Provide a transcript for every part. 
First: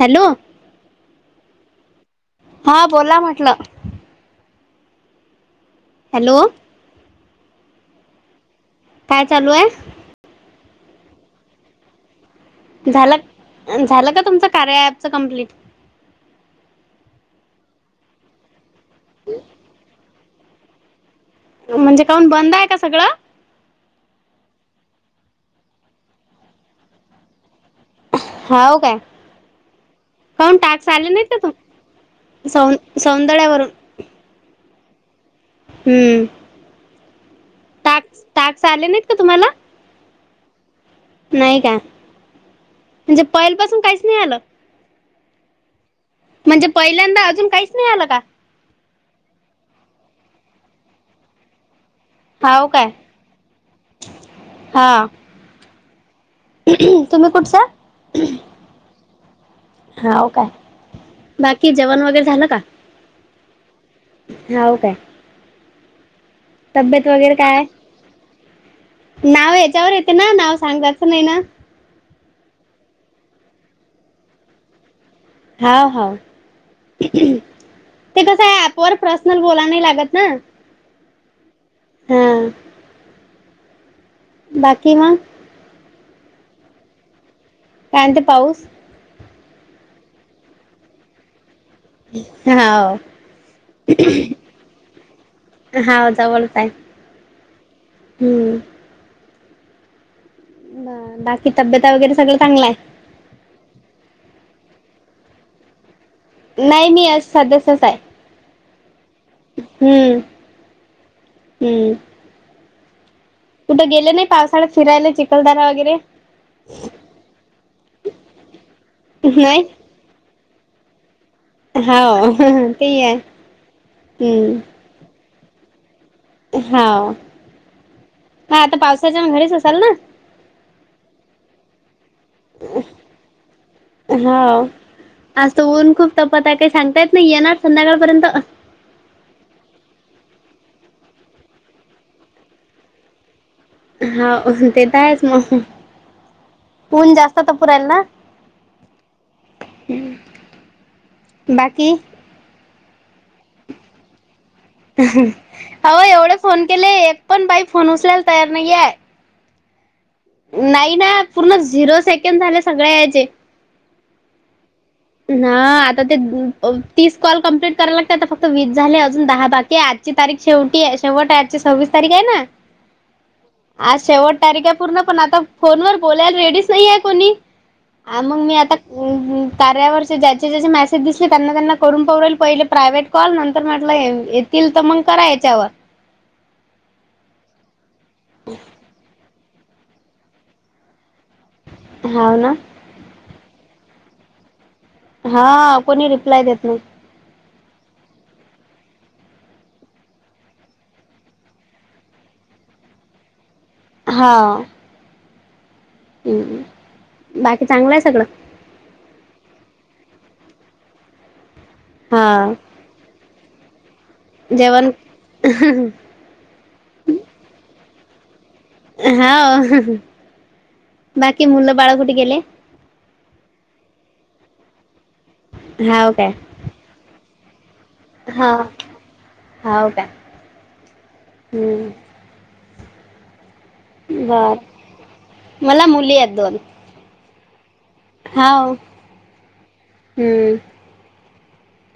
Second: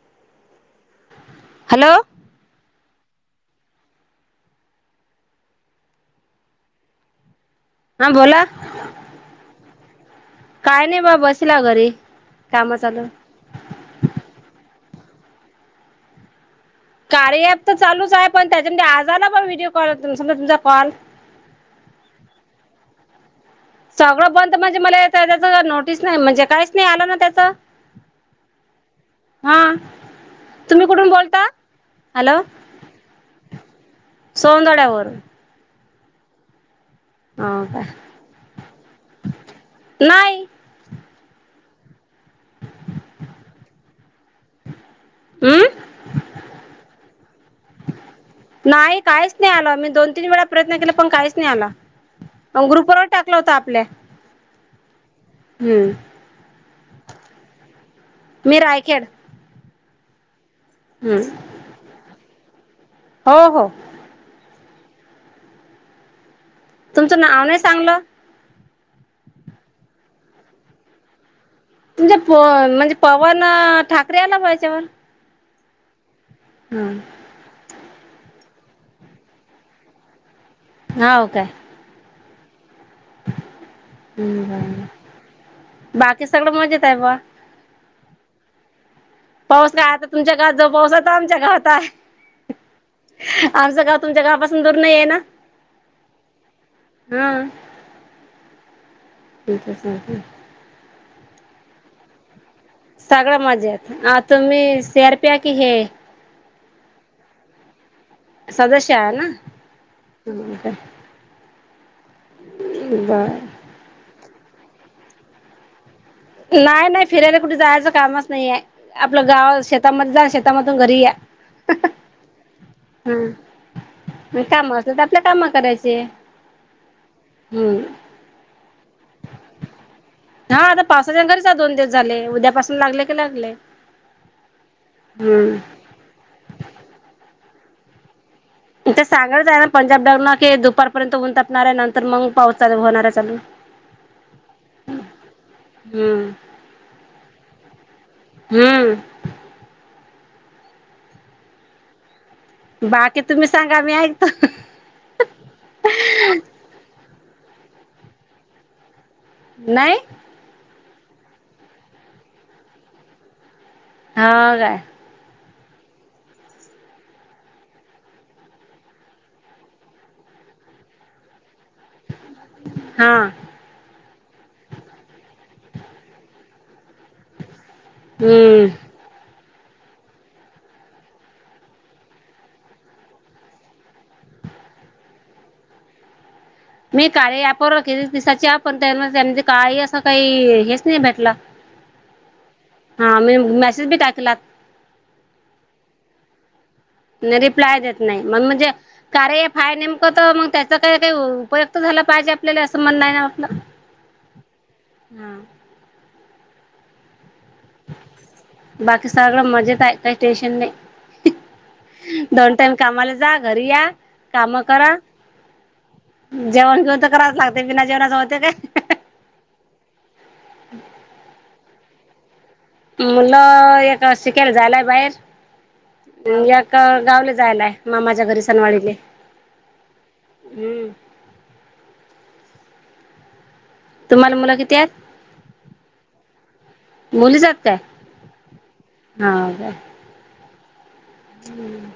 Hello! Hello! हा बोला म्हटलं. हॅलो! हा बोला. काय चालू आहे. काय नाही बा बसला घरी [inaudible] काम चालू झालं झालं का तुमचं कार्याच ॲपच कंप्लीट. कार्य ॲप तर चालू आहे पण त्यांच्यामध्ये आज ना पण व्हिडिओ कॉल समजा तुमचा कॉल म्हणजे काऊन बंद आहे का सगळं. सगळं बंद म्हणजे मला त्याच नोटीस नाही म्हणजे काहीच नाही आलं ना त्याचं. हाव काय, काउन तुम्ही टास्क कुठून आले नाही तर बोलता तू सौंदडेवर. सौंदडवड्यावर. हम्म हो का टास्क टास्क आले नाहीत का तुम्हाला? नाई नाई का म्हणजे पैल पासून काईच नी आलं. आं म्हणजे पहिल्यांदा अजून काईच नाई आलं का. नाही काहीच नाही आला मी दोन तीन वेळा प्रयत्न केला पण काहीच नाही आला. अ हाव काय ग्रुपवर टाकलं होता आपल्या, हा हम्म तुम्ही कुठचं? मी रायखेड. नाव काय. हम्म बाकी जेवण वगैरे झालं का? हो हो हो काय. तब्येत तुमचं वगैरे नाव नाही काय सांगलं नाव यांच्यावर येते न नाव सांगायचं नाई ना. तुमच्या प म्हणजे पवन ठाकरे आला ब्वा यांच्यावर हा ह ते कसंय ऍपवर प्रसनल बोलाव नाई लागत न हाव काय ह. हम् बा, बाकी मग बाकी सगळं मजेत आहे ब्वा. काय म्हंते पाऊस? पाऊस काय आता तुमच्या गवात जो पाऊसाय तो आमच्या गावाताय. हाव आमचं गाव तुमच्या गावापासून दूर नईये न. हाव जवलचाय हम्म. ठीके सगळं. ब बाकी तब्यता वगैरे सगळं चांगलाय. सगळ मजेत आ तुम्ही शेरप्या की हे नई मी सदस्यचाय. सदस्याय न. हम्म हम्म. अं बा. कुठं गेले नई पावसाळ्यात फिरायले चिखलदरा वगैरे. नाई नाई फिरायला कुठे जायचं कामच नईये आपलं गाव नाही शेतामध्ये जा शेतामधून घरी या. हाव हं-हं तेई या हम्म. त्यात आपल्या काम करायचे. हाव हम्म हा आता पावसाच्यान घरीच असाल ना. हा आता पावसाच्यान घरीच आ़ओ दोन दिवस् झाले, उद्या पाासून लागले की लागले हम्. त पता काई सांगता येत नई येणार संध्याकाळपर्यंत. ते सांगाचाय ना पंजाब डख म की दुपारपर्यंत ऊन तपणाराय नंतर मंग पावस चालु होणाराय असं- हाव हं तेेत आहेच मंग. हम्म. ऊन जास्त तपु रायेल न. हम्म. हं बाकी. बाकी तुम्ही सांगा मी ऐकतो. अहो एवढे फोन केले एक पण बाई फोन उचलायल तयार नाईये. नाई. नाई न पूर्ण झिरो सेकंद झाले सगळ्यायचे. हाव काय. ना आता ते तीस कॉल कमप्लीट करायल लागते आता फक्त वीस झाले अजून दहा बाकीेय आज् ची तारीख शेवटी आहे शेवट आजची सव्वीस तारीखाय ना. हा आज शेवट तारीखाय पूर्ण पण आता फोनवर बोलायल रेडीच नाईये कोणी- ह मंग मी हम्म आता कार्यावरचे ज्याचे ज्याचे मेसेज दिसले त्यांना त्यांना करून पाऊ राईली पईले प्रायवेट कॉल नंतर म्हटलं ये तील त मंग करा याच्यावर्- मी कार्य ऍपवर कीती दिसाच्या पण त्यान त्यांनी् काई असं काई हेच नी भेटलं- हाव न. हा मी मेसेज बी टाकला. हा कोणी रिप्लाय देत नई. नई रिप्लाय देत नाई मंग म्हजे कार्य ऍफाय नेमकं त मग त्याचा काय काय उ् उपयोग त झाला पायजे आपल्याले असं म्हणणाय ना आपलं- हा. हम. हम बाकी चांगलं आहे सगळं. बाकी सगळं मजेत आहे काही स्टेशन नाही हा दोन टाईम कामाला जा घरी या काम जेवण करा जेवण घेऊन तर करायच लागते, बिना जेवणाच होते काय. हा बाकी मूल बाळ कुठं गेले. मुलं एक शिकेला जायलाय बाहेर, हाव काय एक गावले जायलाय. मामाच्या घरी हा [inaudible] हाव काय हम्म हम तुम्हाला मुलं बर किती आहेत, मला मुली आहेत दोन मुली जात काय. हाव हम्म हम्म.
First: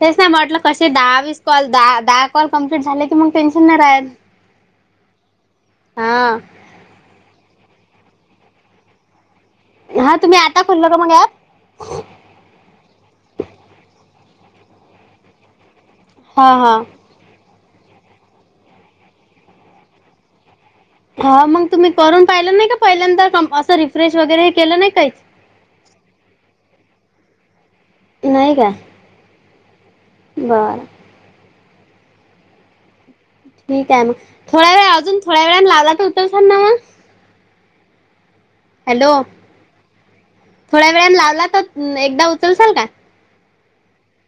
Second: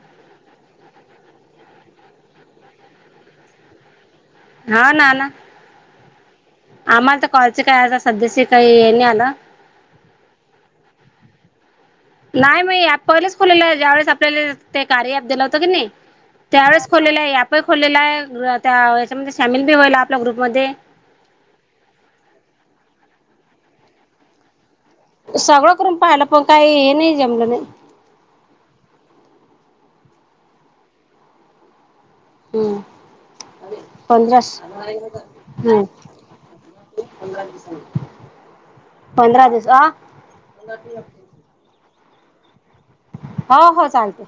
तेच नाही म्हटलं कसे दहावीस कॉल, दहा दहा कॉल कम्प्लीट झाले की मग टेन्शन नाही रहात. हा नाना हा आम्हाला तर कॉलचे काय आ सध्याचे काही हे नाही आलं. हा तुम्ही आता खुल का मग ऍप. नाही म पहिलेच खुलेलं ज्यावेेळेस आपल्याला ते कार्या अँप दिलं होतं की नाही. हा हा त्यावेळेस खोलेलं आहे, ॲपही खोलेला आहे त्या याच्यामध्ये सामील बी होईल आपल्या ग्रुपमध्ये. हा मग तुम्ही करून पाहिलं नाही का पहिल्यांतर असं रिफ्रेश वगैरे हे केलं नाही काहीच. सगळं करून पाहिला पण काही हे नाही जेमलं नाही. नाहीय का. [unintelligible] हम्म. ठीक आहे मग पंधरास थोड्या वेळ अजून थोड्या वेळान हम्म लावला तर उचलतान ना मग. [unintelligible] हॅलो पंधरा दिवस अ थोड्या वेळने लावला तर एकदा उचलसाल का? हो हो चालते.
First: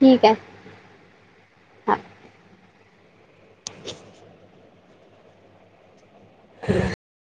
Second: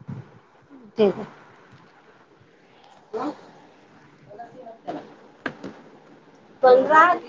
ठीक आहे. [unintelligible] हा [unintelligible] [unintelligible] [inaudible]